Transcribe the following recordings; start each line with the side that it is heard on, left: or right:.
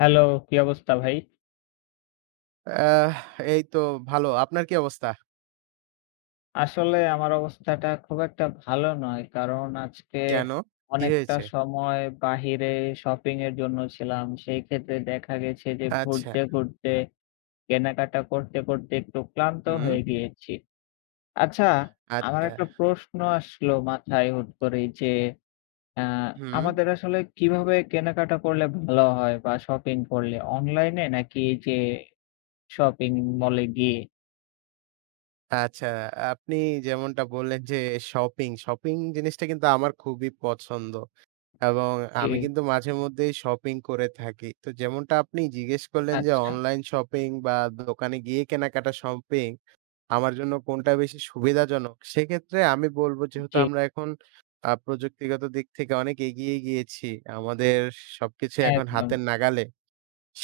left: Hello, কি অবস্থা ভাই?
right: আহ এই তো ভালো। আপনার কি অবস্থা?
left: আসলে আমার অবস্থাটা খুব একটা ভালো নয়। কারণ আজকে
right: কেন? কি
left: অনেকটা
right: হয়েছে?
left: সময় বাহিরে শপিং এর জন্য ছিলাম। সেই ক্ষেত্রে দেখা গেছে যে
right: আচ্ছা।
left: ঘুরতে কেনাকাটা করতে একটু ক্লান্ত
right: হুম,
left: হয়ে গিয়েছি। আচ্ছা, আমার
right: আচ্ছা,
left: একটা প্রশ্ন আসলো মাথায় হুট করেই যে আ
right: হুম,
left: আমাদের আসলে কিভাবে কেনাকাটা করলে ভালো হয় বা শপিং করলে? অনলাইনে নাকি যে শপিং মলে গিয়ে?
right: আচ্ছা। আপনি যেমনটা বললেন যে শপিং জিনিসটা কিন্তু আমার খুবই পছন্দ এবং
left: জি,
right: আমি কিন্তু মাঝে মধ্যেই শপিং করে থাকি। তো যেমনটা আপনি জিজ্ঞেস করলেন যে
left: আচ্ছা,
right: অনলাইন শপিং বা দোকানে গিয়ে কেনাকাটা শপিং আমার জন্য কোনটা বেশি সুবিধাজনক? সেক্ষেত্রে আমি বলব যেহেতু
left: জি।
right: আমরা এখন প্রযুক্তিগত দিক থেকে অনেক এগিয়ে গিয়েছি। আমাদের সবকিছু এখন
left: একদম।
right: হাতের নাগালে।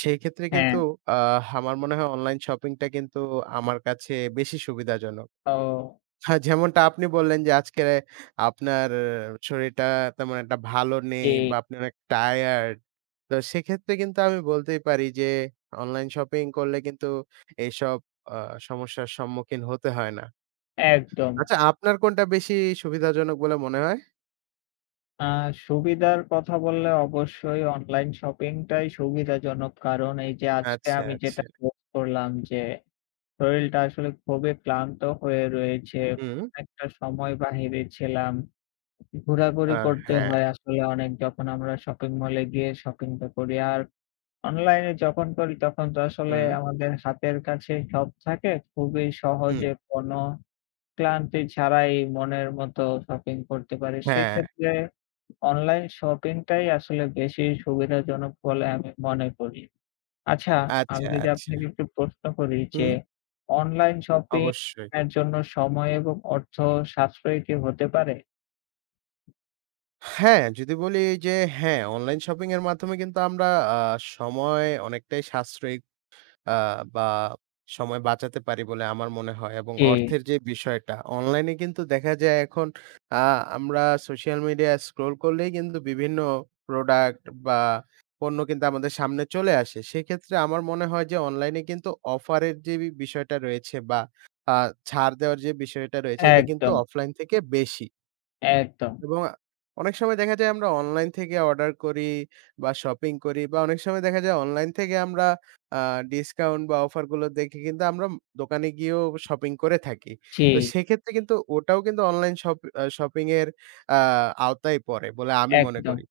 right: সেই ক্ষেত্রে
left: হ্যাঁ,
right: কিন্তু আমার মনে হয় অনলাইন শপিংটা কিন্তু আমার কাছে বেশি সুবিধাজনক।
left: তো
right: হ্যাঁ, যেমনটা আপনি বললেন যে আজকে আপনার শরীরটা তেমন একটা ভালো
left: জি,
right: নেই বা আপনি অনেক টায়ার্ড। তো সেক্ষেত্রে কিন্তু আমি বলতেই পারি যে অনলাইন শপিং করলে কিন্তু এইসব আ সমস্যার সম্মুখীন হতে হয় না।
left: একদম।
right: আচ্ছা, আপনার কোনটা বেশি সুবিধাজনক বলে মনে হয়?
left: আ সুবিধার কথা বললে অবশ্যই অনলাইন শপিংটাই সুবিধাজনক। কারণ এই যে আজকে
right: আচ্ছা,
left: আমি যেটা
right: আচ্ছা।
left: নোট করলাম যে শরীরটা আসলে খুবই ক্লান্ত হয়ে রয়েছে।
right: হুম।
left: একটা সময় বাহিরে ছিলাম। ঘোরাঘুরি
right: আ
left: করতে
right: হ্যাঁ।
left: হয় আসলে অনেক যখন আমরা শপিং মলে গিয়ে শপিংটা করি। আর অনলাইনে যখন করি তখন তো আসলে
right: হুম,
left: আমাদের হাতের কাছে সব থাকে। খুবই
right: হুম।
left: সহজে কোনো ক্লান্তি ছাড়াই মনের মতো শপিং করতে পারি।
right: হ্যাঁ,
left: সেক্ষেত্রে অনলাইন শপিংটাই আসলে বেশি সুবিধাজনক বলে আমি মনে করি। আচ্ছা, আমি
right: আচ্ছা,
left: যদি
right: আচ্ছা।
left: আপনাকে একটু প্রশ্ন করি যে
right: হুম।
left: অনলাইন শপিং
right: অবশ্যই।
left: এর জন্য সময় এবং অর্থ সাশ্রয়ী কি হতে পারে?
right: হ্যাঁ, যদি বলি যে হ্যাঁ, অনলাইন শপিং এর মাধ্যমে কিন্তু আমরা আ সময় অনেকটাই সাশ্রয়ী আ বা সময় বাঁচাতে পারি বলে আমার মনে হয় এবং
left: জি,
right: অর্থের যে বিষয়টা, অনলাইনে কিন্তু দেখা যায় এখন আ আমরা সোশ্যাল মিডিয়া স্ক্রল করলেই কিন্তু বিভিন্ন প্রোডাক্ট বা পণ্য কিন্তু আমাদের সামনে চলে আসে। সেক্ষেত্রে আমার মনে হয় যে অনলাইনে কিন্তু অফারের যে বিষয়টা রয়েছে বা আ ছাড় দেওয়ার যে বিষয়টা রয়েছে এটা কিন্তু
left: একদম,
right: অফলাইন থেকে বেশি।
left: একদম।
right: এবং অনেক সময় দেখা যায় আমরা অনলাইন থেকে অর্ডার করি বা শপিং করি বা অনেক সময় দেখা যায় অনলাইন থেকে আমরা আ ডিসকাউন্ট বা অফার গুলো দেখে কিন্তু আমরা দোকানে গিয়েও শপিং করে থাকি।
left: জি,
right: তো সেক্ষেত্রে কিন্তু ওটাও কিন্তু অনলাইন শপ আ শপিং এর আ আওতায় পড়ে বলে আমি মনে
left: একদম।
right: করি।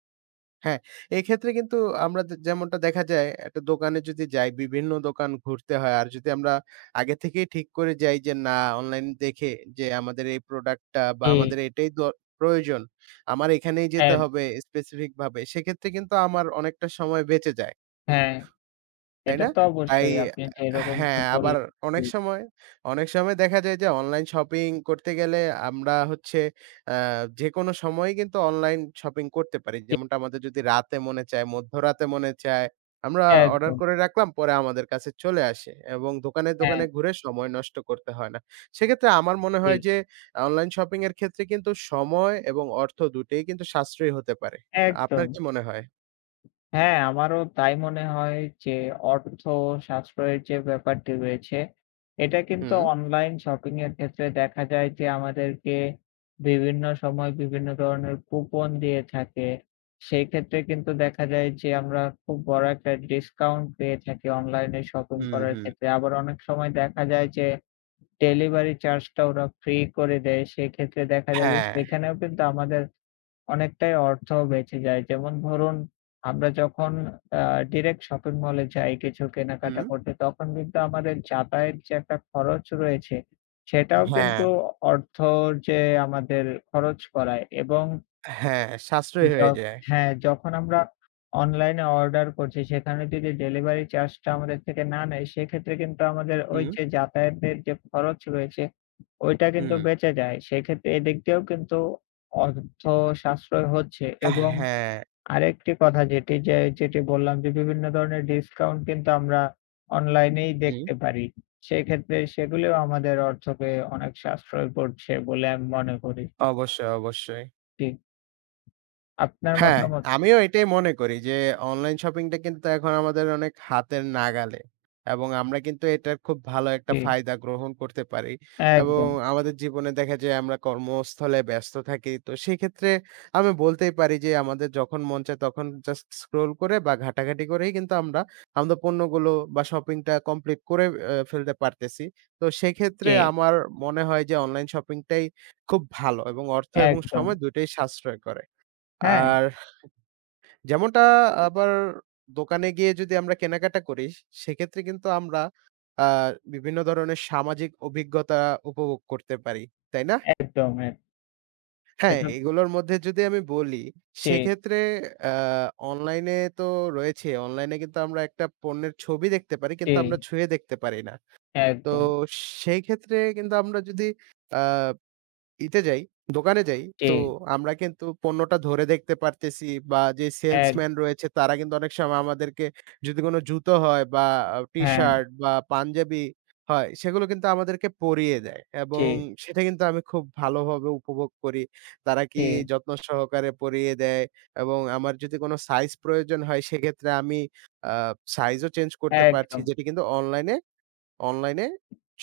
right: হ্যাঁ, এক্ষেত্রে কিন্তু আমরা যেমনটা দেখা যায় একটা দোকানে যদি যাই, বিভিন্ন দোকান ঘুরতে হয়। আর যদি আমরা আগে থেকেই ঠিক করে যাই যে না অনলাইন দেখে যে আমাদের এই প্রোডাক্টটা বা
left: জি,
right: আমাদের এটাই প্রয়োজন। আমার এখানেই যেতে
left: একদম।
right: হবে স্পেসিফিক ভাবে। সেক্ষেত্রে কিন্তু আমার অনেকটা সময় বেঁচে যায়।
left: হ্যাঁ,
right: তাই
left: এটা
right: না?
left: তো
right: তাই
left: অবশ্যই আপনি যেরকমটা
right: হ্যাঁ, আবার
left: বললেন। জি,
right: অনেক সময় অনেক সময় দেখা যায় যে অনলাইন শপিং করতে গেলে আমরা হচ্ছে আ যেকোনো সময়েই কিন্তু অনলাইন শপিং করতে পারি।
left: জি,
right: যেমনটা আমাদের যদি রাতে মনে চায়, মধ্যরাতে মনে চায়, আমরা অর্ডার
left: একদম।
right: করে রাখলাম, পরে আমাদের কাছে চলে আসে এবং দোকানে,
left: হ্যাঁ,
right: দোকানে ঘুরে সময় নষ্ট করতে হয় না। সেক্ষেত্রে আমার মনে
left: জি,
right: হয় যে অনলাইন শপিং এর ক্ষেত্রে কিন্তু সময় এবং অর্থ দুটোই কিন্তু সাশ্রয়ী হতে পারে। আপনার
left: একদম।
right: কি মনে হয়?
left: হ্যাঁ, আমারও তাই মনে হয় যে অর্থ সাশ্রয়ের যে ব্যাপারটি রয়েছে, এটা কিন্তু
right: হুম।
left: অনলাইন শপিং এর ক্ষেত্রে দেখা যায় যে আমাদেরকে বিভিন্ন সময় বিভিন্ন ধরনের কুপন দিয়ে থাকে। সেই ক্ষেত্রে কিন্তু দেখা যায় যে আমরা খুব বড় একটা ডিসকাউন্ট পেয়ে থাকি অনলাইনে শপিং
right: হুম,
left: করার
right: হুম।
left: ক্ষেত্রে। আবার অনেক সময় দেখা যায় যে ডেলিভারি চার্জটা ওরা ফ্রি করে দেয়। সেক্ষেত্রে দেখা যায় যে
right: হ্যাঁ,
left: সেখানেও কিন্তু আমাদের অনেকটাই অর্থ বেঁচে যায়। যেমন ধরুন, আমরা যখন আ ডিরেক্ট শপিং মলে যাই কিছু
right: হুম।
left: কেনাকাটা করতে, তখন কিন্তু আমাদের যাতায়াত যে একটা খরচ রয়েছে, সেটাও
right: হ্যাঁ,
left: কিন্তু অর্থর যে আমাদের খরচ করায় এবং
right: হ্যাঁ, সাশ্রয়ী
left: য
right: হয়ে যায়।
left: হ্যাঁ, যখন আমরা অনলাইনে অর্ডার করছি সেখানে যদি ডেলিভারি চার্জটা আমাদের থেকে না নেয়, সেক্ষেত্রে কিন্তু আমাদের ওই
right: হুম,
left: যে যাতায়াতের যে খরচ রয়েছে, ওইটা কিন্তু
right: হুম।
left: বেঁচে যায়। সেক্ষেত্রে এদিক দিয়েও কিন্তু অর্থ সাশ্রয় হচ্ছে এবং
right: হ্যাঁ,
left: আরেকটি কথা যেটি বললাম যে বিভিন্ন ধরনের ডিসকাউন্ট কিন্তু আমরা অনলাইনেই
right: হুম।
left: দেখতে পারি। সেক্ষেত্রে সেগুলিও আমাদের অর্থকে অনেক সাশ্রয় করছে বলে আমি মনে করি।
right: অবশ্যই, অবশ্যই।
left: জি, আপনার
right: হ্যাঁ,
left: মতামত কি?
right: আমিও এটাই মনে করি যে অনলাইন শপিংটা কিন্তু এখন আমাদের অনেক হাতের নাগালে এবং আমরা কিন্তু এটার খুব ভালো একটা
left: জি,
right: ফায়দা গ্রহণ করতে পারি এবং
left: একদম।
right: আমাদের জীবনে দেখা যায় আমরা কর্মস্থলে ব্যস্ত থাকি। তো সেক্ষেত্রে আমি বলতেই পারি যে আমাদের যখন মন চায় তখন জাস্ট স্ক্রল করে বা ঘাটাঘাটি করেই কিন্তু আমরা আমাদের পণ্যগুলো বা শপিংটা কমপ্লিট করে ফেলতে পারতেছি। তো সেক্ষেত্রে
left: জি,
right: আমার মনে হয় যে অনলাইন শপিংটাই খুব ভালো এবং অর্থ এবং
left: একদম।
right: সময় দুটোই সাশ্রয় করে।
left: হ্যাঁ,
right: আর যেমনটা আবার দোকানে গিয়ে যদি আমরা কেনাকাটা করি, সেক্ষেত্রে কিন্তু আমরা আ বিভিন্ন ধরনের সামাজিক অভিজ্ঞতা উপভোগ করতে পারি। তাই না?
left: একদম। হ্যাঁ,
right: হ্যাঁ,
left: এটা
right: এগুলোর মধ্যে যদি আমি বলি,
left: জি,
right: সেক্ষেত্রে আ অনলাইনে তো রয়েছে। অনলাইনে কিন্তু আমরা একটা পণ্যের ছবি দেখতে পারি
left: জি,
right: কিন্তু আমরা ছুঁয়ে দেখতে পারি না। তো
left: একদম।
right: সেই ক্ষেত্রে কিন্তু আমরা যদি আ ইতে যাই, দোকানে যাই,
left: জি,
right: তো আমরা কিন্তু পণ্যটা ধরে দেখতে পারতেছি বা যে
left: এক
right: সেলসম্যান রয়েছে তারা কিন্তু অনেক সময় আমাদেরকে যদি কোনো জুতো হয় বা
left: হ্যাঁ,
right: টি-শার্ট বা পাঞ্জাবি হয়, সেগুলো কিন্তু আমাদেরকে পরিয়ে দেয়
left: জি,
right: এবং সেটা কিন্তু আমি খুব ভালোভাবে উপভোগ করি। তারা কি
left: জি,
right: যত্ন সহকারে পরিয়ে দেয় এবং আমার যদি কোনো সাইজ প্রয়োজন হয় সেক্ষেত্রে আমি আ সাইজও চেঞ্জ করতে পারছি
left: একদম।
right: যেটি কিন্তু অনলাইনে অনলাইনে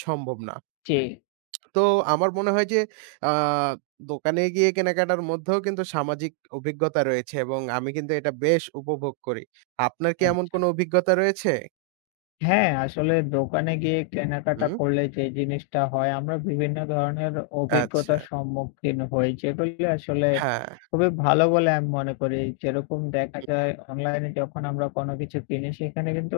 right: সম্ভব না।
left: জি,
right: তো আমার মনে হয় যে আ দোকানে গিয়ে কেনাকাটার মধ্যেও কিন্তু সামাজিক অভিজ্ঞতা রয়েছে এবং আমি কিন্তু এটা বেশ উপভোগ করি। আপনার কি এমন
left: আচ্ছা।
right: কোনো অভিজ্ঞতা রয়েছে?
left: হ্যাঁ, আসলে দোকানে গিয়ে কেনাকাটা
right: হুম,
left: করলে যে জিনিসটা হয়, আমরা বিভিন্ন ধরনের
right: আচ্ছা।
left: অভিজ্ঞতার সম্মুখীন হই, যেগুলি আসলে
right: হ্যাঁ,
left: খুবই ভালো বলে আমি মনে করি। যেরকম দেখা যায় অনলাইনে যখন আমরা কোনো কিছু কিনি, সেখানে কিন্তু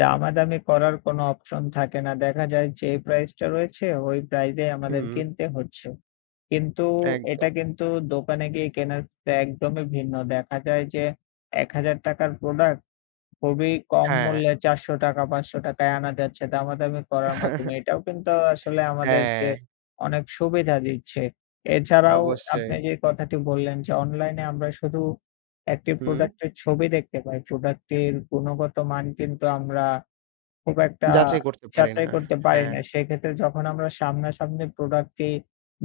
left: দামাদামি করার কোনো অপশন থাকে না। দেখা যায় যে প্রাইসটা রয়েছে, ওই প্রাইসে আমাদের
right: হুম,
left: কিনতে হচ্ছে। কিন্তু এটা
right: একদম।
left: কিন্তু দোকানে গিয়ে কেনার থেকে একদমই ভিন্ন। দেখা যায় যে ৳১,০০০ র প্রোডাক্ট খুবই কম
right: হ্যাঁ,
left: মূল্যে ৳৪০০ ৳৫০০ য় আনা যাচ্ছে দামাদামি করার মাধ্যমে। এটাও কিন্তু আসলে আমাদেরকে
right: হ্যাঁ,
left: অনেক সুবিধা দিচ্ছে। এছাড়াও
right: অবশ্যই।
left: আপনি যে কথাটি বললেন যে অনলাইনে আমরা শুধু একটি
right: হুম,
left: প্রোডাক্টের ছবি দেখতে পাই। প্রোডাক্টের গুণগত মান কিন্তু আমরা খুব একটা
right: যাচাই করতে পারি না।
left: যাচাই করতে পারি
right: হ্যাঁ,
left: না। সেক্ষেত্রে যখন আমরা সামনাসামনি প্রোডাক্টটি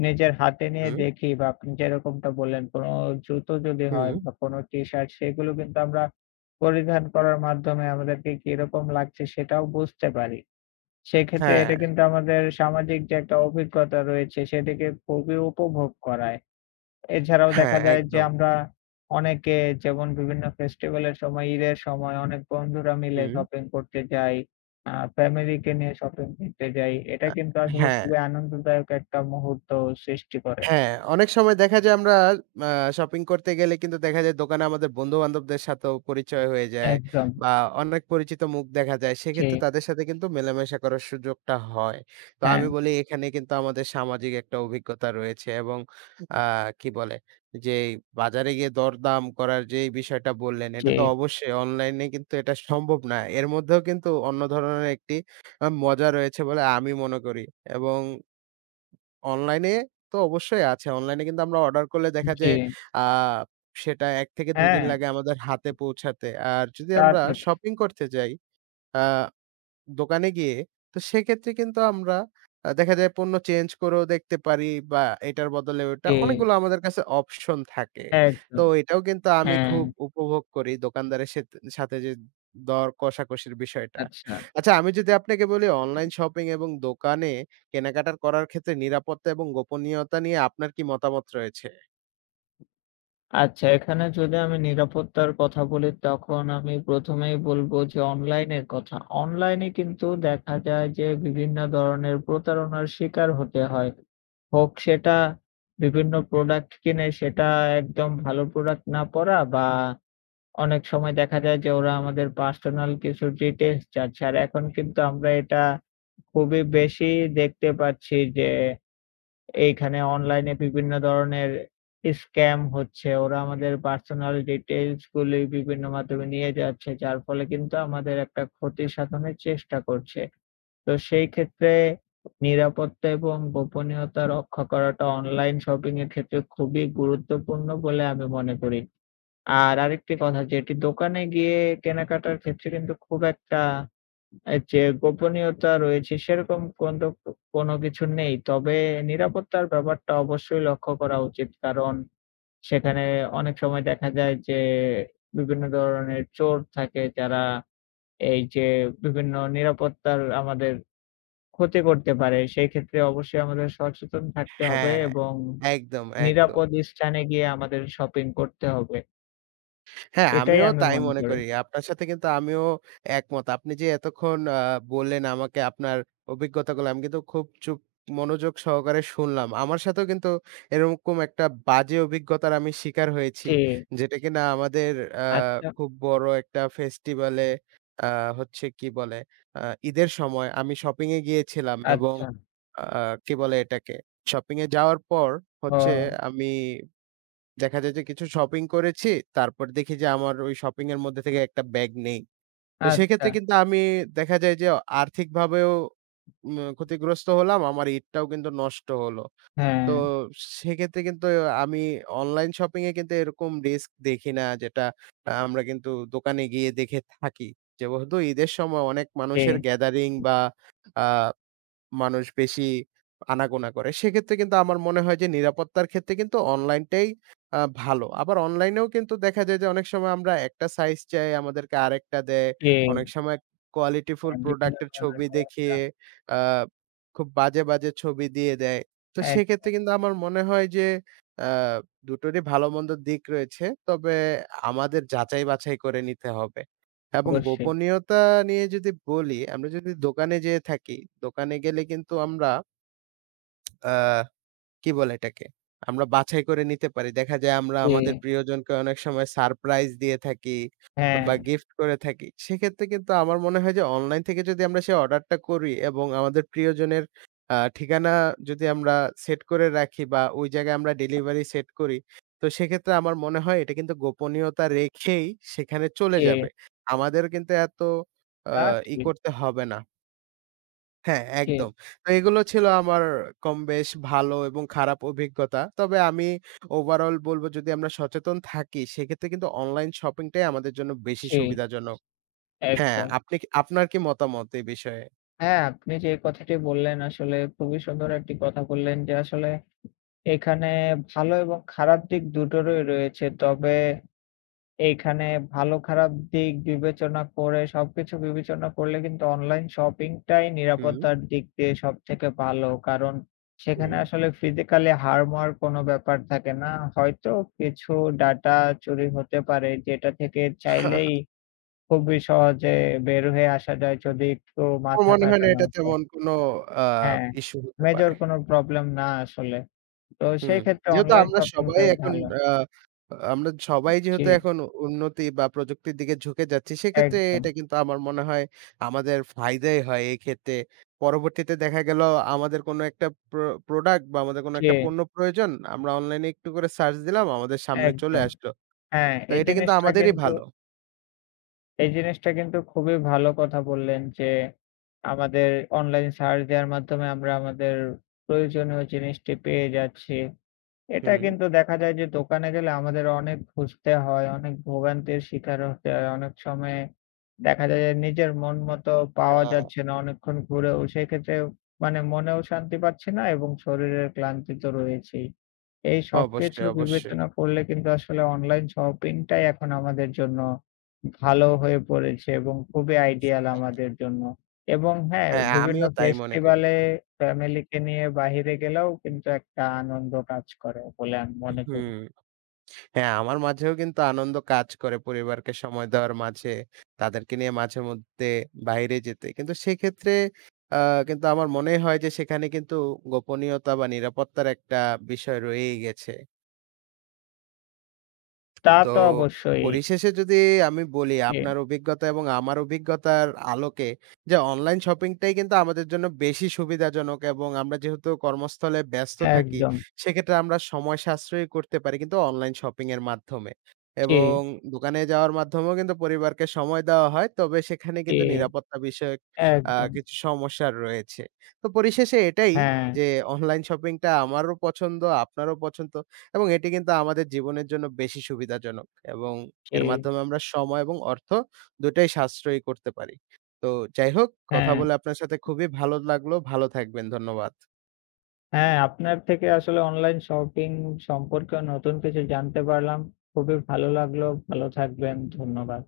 left: নিজের হাতে নিয়ে
right: হুম,
left: দেখি বা আপনি যেরকমটা বললেন, কোনো জুতো যদি
right: হুম,
left: হয় বা কোনো টি-শার্ট সেগুলো কিন্তু আমরা পরিধান করার মাধ্যমে আমাদেরকে কিরকম লাগছে সেটাও বুঝতে পারি। সেক্ষেত্রে
right: হ্যাঁ,
left: এটা কিন্তু আমাদের সামাজিক যে একটা অভিজ্ঞতা রয়েছে সেটিকে খুবই উপভোগ করায়। এছাড়াও
right: হ্যাঁ,
left: দেখা যায় যে
right: একদম।
left: আমরা অনেকে যেমন বিভিন্ন ফেস্টিভ্যালের সময়, ঈদের সময় অনেক বন্ধুরা মিলে
right: হুম,
left: শপিং করতে যাই। আ ফ্যামিলিকে নিয়ে শপিং করতে যাই। এটা
right: আ
left: কিন্তু আসলে
right: হ্যাঁ।
left: খুবই আনন্দদায়ক একটা মুহূর্ত সৃষ্টি করে।
right: হ্যাঁ, অনেক সময় দেখা যায় আমরা আ শপিং করতে গেলে কিন্তু দেখা যায় দোকানে আমাদের বন্ধু-বান্ধবদের সাথেও পরিচয় হয়ে যায়
left: একদম।
right: বা অনেক পরিচিত মুখ দেখা যায়।
left: জি,
right: সেক্ষেত্রে তাদের সাথে কিন্তু মেলামেশা করার সুযোগটা হয়। তো
left: হ্যাঁ,
right: আমি বলি এখানে কিন্তু আমাদের সামাজিক একটা অভিজ্ঞতা রয়েছে এবং আ কি বলে? যে এই বাজারে গিয়ে দরদাম করার যে এই বিষয়টা বললেন, এটা
left: জি,
right: তো অবশ্যই অনলাইনে কিন্তু এটা সম্ভব না। এর মধ্যেও কিন্তু অন্য ধরনের একটি মজা রয়েছে বলে আমি মনে করি এবং অনলাইনে তো অবশ্যই আছে। অনলাইনে কিন্তু আমরা অর্ডার করলে দেখা
left: জি।
right: যায় আ সেটা ১ থেকে ২ দিন
left: হ্যাঁ,
right: লাগে আমাদের হাতে পৌঁছাতে। আর যদি
left: তা
right: আমরা
left: তো ঠিক।
right: শপিং করতে যাই আ দোকানে গিয়ে তো সেক্ষেত্রে কিন্তু আমরা দেখা যায় পণ্য চেঞ্জ করেও দেখতে পারি বা এটার বদলে ওটা
left: জি,
right: অনেকগুলো আমাদের কাছে অপশন থাকে। তো
left: একদম।
right: এটাও কিন্তু আমি
left: হ্যাঁ,
right: খুব উপভোগ করি দোকানদারের সাথে যে দর কষাকষির বিষয়টা।
left: আচ্ছা।
right: আচ্ছা আমি যদি আপনাকে বলি অনলাইন শপিং এবং দোকানে কেনাকাটা করার ক্ষেত্রে নিরাপত্তা এবং গোপনীয়তা নিয়ে আপনার কি মতামত রয়েছে?
left: আচ্ছা, এখানে যদি আমি নিরাপত্তার কথা বলি, তখন আমি ১ম এই বলব যে অনলাইনের কথা। অনলাইনে কিন্তু দেখা যায় যে বিভিন্ন ধরনের প্রতারণার শিকার হতে হয়। হোক সেটা বিভিন্ন প্রোডাক্ট কিনে সেটা একদম ভালো প্রোডাক্ট না পড়া বা অনেক সময় দেখা যায় যে ওরা আমাদের পার্সোনাল কিছু ডিটেইলস চাচ্ছে। আর এখন কিন্তু আমরা এটা খুবই বেশি দেখতে পাচ্ছি যে এইখানে অনলাইনে বিভিন্ন ধরনের স্ক্যাম হচ্ছে। ওরা আমাদের পার্সোনাল ডিটেইলস গুলি বিভিন্ন মাধ্যমে নিয়ে যাচ্ছে। যার ফলে কিন্তু আমাদের একটা ক্ষতি সাধনের চেষ্টা করছে। তো সেই ক্ষেত্রে নিরাপত্তা এবং গোপনীয়তা রক্ষা করাটা অনলাইন শপিং এর ক্ষেত্রে খুবই গুরুত্বপূর্ণ বলে আমি মনে করি। আর আরেকটি কথা যেটি দোকানে গিয়ে কেনাকাটার ক্ষেত্রে কিন্তু খুব একটা যে গোপনীয়তা রয়েছে সেরকম কিন্তু কোনো কিছু নেই। তবে নিরাপত্তার ব্যাপারটা অবশ্যই লক্ষ্য করা উচিত। কারণ সেখানে অনেক সময় দেখা যায় যে বিভিন্ন ধরনের চোর থাকে যারা এই যে বিভিন্ন নিরাপত্তার আমাদের ক্ষতি করতে পারে। সেই ক্ষেত্রে অবশ্যই আমাদের সচেতন থাকতে হবে
right: হ্যাঁ,
left: এবং
right: একদম, একদম।
left: নিরাপদ স্থানে গিয়ে আমাদের শপিং করতে হবে।
right: হ্যাঁ,
left: এটাই
right: আমিও
left: আমি
right: তাই
left: মনে
right: মনে
left: করি।
right: করি। আপনার সাথে কিন্তু আমিও একমত। আপনি যে এতক্ষণ বললেন আমাকে আপনার অভিজ্ঞতাগুলো, আমি কিন্তু খুব চুপ মনোযোগ সহকারে শুনলাম। আমার সাথেও কিন্তু এরকম একটা বাজে অভিজ্ঞতার আমি শিকার হয়েছি।
left: জি,
right: যেটা কিনা আমাদের আ
left: আচ্ছা,
right: খুব বড় একটা ফেস্টিভালে আ হচ্ছে কি বলে? আ ঈদের সময় আমি শপিং এ গিয়েছিলাম এবং
left: আচ্ছা।
right: আ কি বলে এটাকে? শপিং এ যাওয়ার পর হচ্ছে
left: ও
right: আমি দেখা যায় যে কিছু শপিং করেছি, তারপর দেখি যে আমার ওই শপিং এর মধ্যে থেকে একটা ব্যাগ নেই। তো
left: আচ্ছা,
right: সেক্ষেত্রে কিন্তু আমি দেখা যায় যে আর্থিকভাবেও ক্ষতিগ্রস্ত হলাম, আমার ঈদটাও কিন্তু নষ্ট হলো।
left: হ্যাঁ,
right: তো সেক্ষেত্রে কিন্তু আমি অনলাইন শপিং এ কিন্তু এরকম রিস্ক দেখি না যেটা আমরা কিন্তু দোকানে গিয়ে দেখে থাকি। যেহেতু ঈদের সময় অনেক
left: জি।
right: মানুষের গ্যাদারিং বা আ মানুষ বেশি আনাগোনা করে। সেক্ষেত্রে কিন্তু আমার মনে হয় যে নিরাপত্তার ক্ষেত্রে কিন্তু অনলাইনটাই ভালো। আবার অনলাইনেও কিন্তু দেখা যায় যে অনেক সময় আমরা একটা সাইজ চাই আমাদেরকে আরেকটা দেয়।
left: জি,
right: অনেক সময় কোয়ালিটিফুল
left: হ্যাঁ, বিভিন্ন
right: প্রোডাক্ট এর
left: ধরনের
right: ছবি
left: সমস্যা।
right: দেখিয়ে আ খুব বাজে, বাজে ছবি দিয়ে দেয়। তো
left: এক
right: সেক্ষেত্রে কিন্তু আমার মনে হয় যে আ দুটোরই ভালো মন্দ দিক রয়েছে। তবে আমাদের যাচাই বাছাই করে নিতে হবে। এবং
left: অবশ্যই।
right: গোপনীয়তা নিয়ে যদি বলি, আমরা যদি দোকানে যেয়ে থাকি, দোকানে গেলে কিন্তু আমরা আ কি বলে এটাকে? আমরা বাছাই করে নিতে পারি। দেখা যায় আমরা
left: জি,
right: আমাদের প্রিয়জনকে অনেক সময় সারপ্রাইজ দিয়ে থাকি
left: হ্যাঁ,
right: বা গিফট করে থাকি। সেক্ষেত্রে কিন্তু আমার মনে হয় যে অনলাইন থেকে যদি আমরা সেই অর্ডারটা করি এবং আমাদের প্রিয়জনের ঠিকানা যদি আমরা সেট করে রাখি বা ওই জায়গায় আমরা ডেলিভারি সেট করি, তো সেক্ষেত্রে আমার মনে হয় এটা কিন্তু গোপনীয়তা রেখেই সেখানে চলে
left: জি,
right: যাবে। আমাদের কিন্তু এত আ
left: তা
right: ই
left: ঠিক।
right: করতে হবে না। হ্যাঁ,
left: জি,
right: একদম। তো এগুলো ছিল আমার কম বেশ ভালো এবং খারাপ অভিজ্ঞতা। তবে আমি ওভারঅল বলব যদি আমরা সচেতন থাকি সেক্ষেত্রে কিন্তু অনলাইন শপিংটাই আমাদের জন্য বেশি
left: জি,
right: সুবিধাজনক। হ্যাঁ,
left: একদম।
right: আপনি কি আপনার কি মতামত এই বিষয়ে?
left: হ্যাঁ, আপনি যে কথাটি বললেন আসলে খুবই সুন্দর একটি কথা বললেন যে আসলে এখানে ভালো এবং খারাপ দিক দুটোরই রয়েছে। তবে এইখানে ভালো খারাপ দিক বিবেচনা করে সবকিছু বিবেচনা করলে কিন্তু অনলাইন শপিংটাই
right: হুম,
left: নিরাপত্তার দিক দিয়ে সবথেকে ভালো। কারণ সেখানে
right: হুম।
left: আসলে ফিজিক্যালি হার্ম হওয়ার কোনো ব্যাপার থাকে না। হয়তো কিছু ডাটা চুরি হতে পারে যেটা থেকে চাইলেই খুবই সহজে বের হয়ে আসা যায় যদি একটু
right: আমার
left: মাথা
right: মনে হয় না
left: খাটানো
right: এটা
left: যায়।
right: তেমন কোনো আ
left: হ্যাঁ,
right: ইস্যু হতে পারে।
left: মেজর কোনো প্রবলেম না আসলে। তো
right: হুম,
left: সেই ক্ষেত্রে
right: যেহেতু
left: অনলাইন
right: আমরা সবাই
left: শপিংটাই
right: এখন
left: ভালো।
right: আ আমরা সবাই
left: জি,
right: যেহেতু এখন উন্নতি বা প্রযুক্তির দিকে ঝুঁকে যাচ্ছি, সেক্ষেত্রে
left: একদম।
right: এটা কিন্তু আমার মনে হয় আমাদের ফায়দাই হয় এই ক্ষেত্রে। পরবর্তীতে দেখা গেল আমাদের কোনো একটা প্রোডাক্ট বা আমাদের কোনো
left: জি,
right: একটা পণ্য প্রয়োজন, আমরা অনলাইনে একটু করে সার্চ দিলাম, আমাদের সামনে চলে
left: একদম।
right: আসলো।
left: হ্যাঁ,
right: তো
left: এই
right: এটা কিন্তু
left: জিনিসটা
right: আমাদেরই
left: কিন্তু
right: ভালো।
left: এই জিনিসটা কিন্তু খুবই ভালো কথা বললেন যে, আমাদের অনলাইন সার্চ দেওয়ার মাধ্যমে আমরা আমাদের প্রয়োজনীয় জিনিসটি পেয়ে যাচ্ছি। এটা
right: হুম।
left: কিন্তু দেখা যায় যে দোকানে গেলে আমাদের অনেক খুঁজতে হয়, অনেক ভোগান্তির শিকার হতে হয়। অনেক সময় দেখা যায় যে নিজের মন মতো পাওয়া
right: হ্যাঁ,
left: যাচ্ছে না অনেকক্ষণ ঘুরেও। সেক্ষেত্রে মানে মনেও শান্তি পাচ্ছি না এবং শরীরের ক্লান্তি তো রয়েছেই। এই সবকিছু
right: অবশ্যই, অবশ্যই।
left: বিবেচনা করলে কিন্তু আসলে অনলাইন শপিংটাই এখন আমাদের জন্য ভালো হয়ে পড়েছে এবং খুবই আইডিয়াল আমাদের জন্য। এবং হ্যাঁ,
right: হ্যাঁ,
left: বিভিন্ন
right: আমিও তাই মনে করি।
left: ফেস্টিভালে ফ্যামিলিকে নিয়ে বাহিরে গেলেও কিন্তু একটা আনন্দ কাজ করে বলে আমি মনে করি।
right: হুম। হ্যাঁ, আমার মাঝেও কিন্তু আনন্দ কাজ করে পরিবারকে সময় দেওয়ার মাঝে, তাদেরকে নিয়ে মাঝেমধ্যে বাইরে যেতে। কিন্তু সেক্ষেত্রে আ কিন্তু আমার মনে হয় যে সেখানে কিন্তু গোপনীয়তা বা নিরাপত্তার একটা বিষয় রয়েই গেছে।
left: তা
right: তো
left: তো অবশ্যই।
right: পরিশেষে যদি আমি বলি
left: জি,
right: আপনার অভিজ্ঞতা এবং আমার অভিজ্ঞতার আলোকে যে অনলাইন শপিংটাই কিন্তু আমাদের জন্য বেশি সুবিধাজনক এবং আমরা যেহেতু কর্মস্থলে ব্যস্ত থাকি
left: একদম।
right: সেক্ষেত্রে আমরা সময় সাশ্রয় করতে পারি কিন্তু অনলাইন শপিং এর মাধ্যমে
left: জি,
right: এবং দোকানে যাওয়ার মাধ্যমেও কিন্তু পরিবারকে সময় দেওয়া হয় তবে সেখানে কিন্তু
left: জি,
right: নিরাপত্তা বিষয়ক
left: একদম।
right: কিছু সমস্যা রয়েছে তো পরিশেষে এটাই
left: হ্যাঁ,
right: যে অনলাইন শপিংটা আমারও পছন্দ আপনারও পছন্দ এবং এটি কিন্তু আমাদের জীবনের জন্য বেশি সুবিধাজনক এবং
left: জি,
right: এর মাধ্যমে আমরা সময় এবং অর্থ দুটাই সাশ্রয়ী করতে পারি। তো যাই হোক, কথা
left: হ্যাঁ।
right: বলে আপনার সাথে খুবই ভালো লাগলো। ভালো থাকবেন। ধন্যবাদ।
left: হ্যাঁ, আপনার থেকে আসলে অনলাইন শপিং সম্পর্কে নতুন কিছু জানতে পারলাম। খুবই ভালো লাগলো। ভালো থাকবেন। ধন্যবাদ।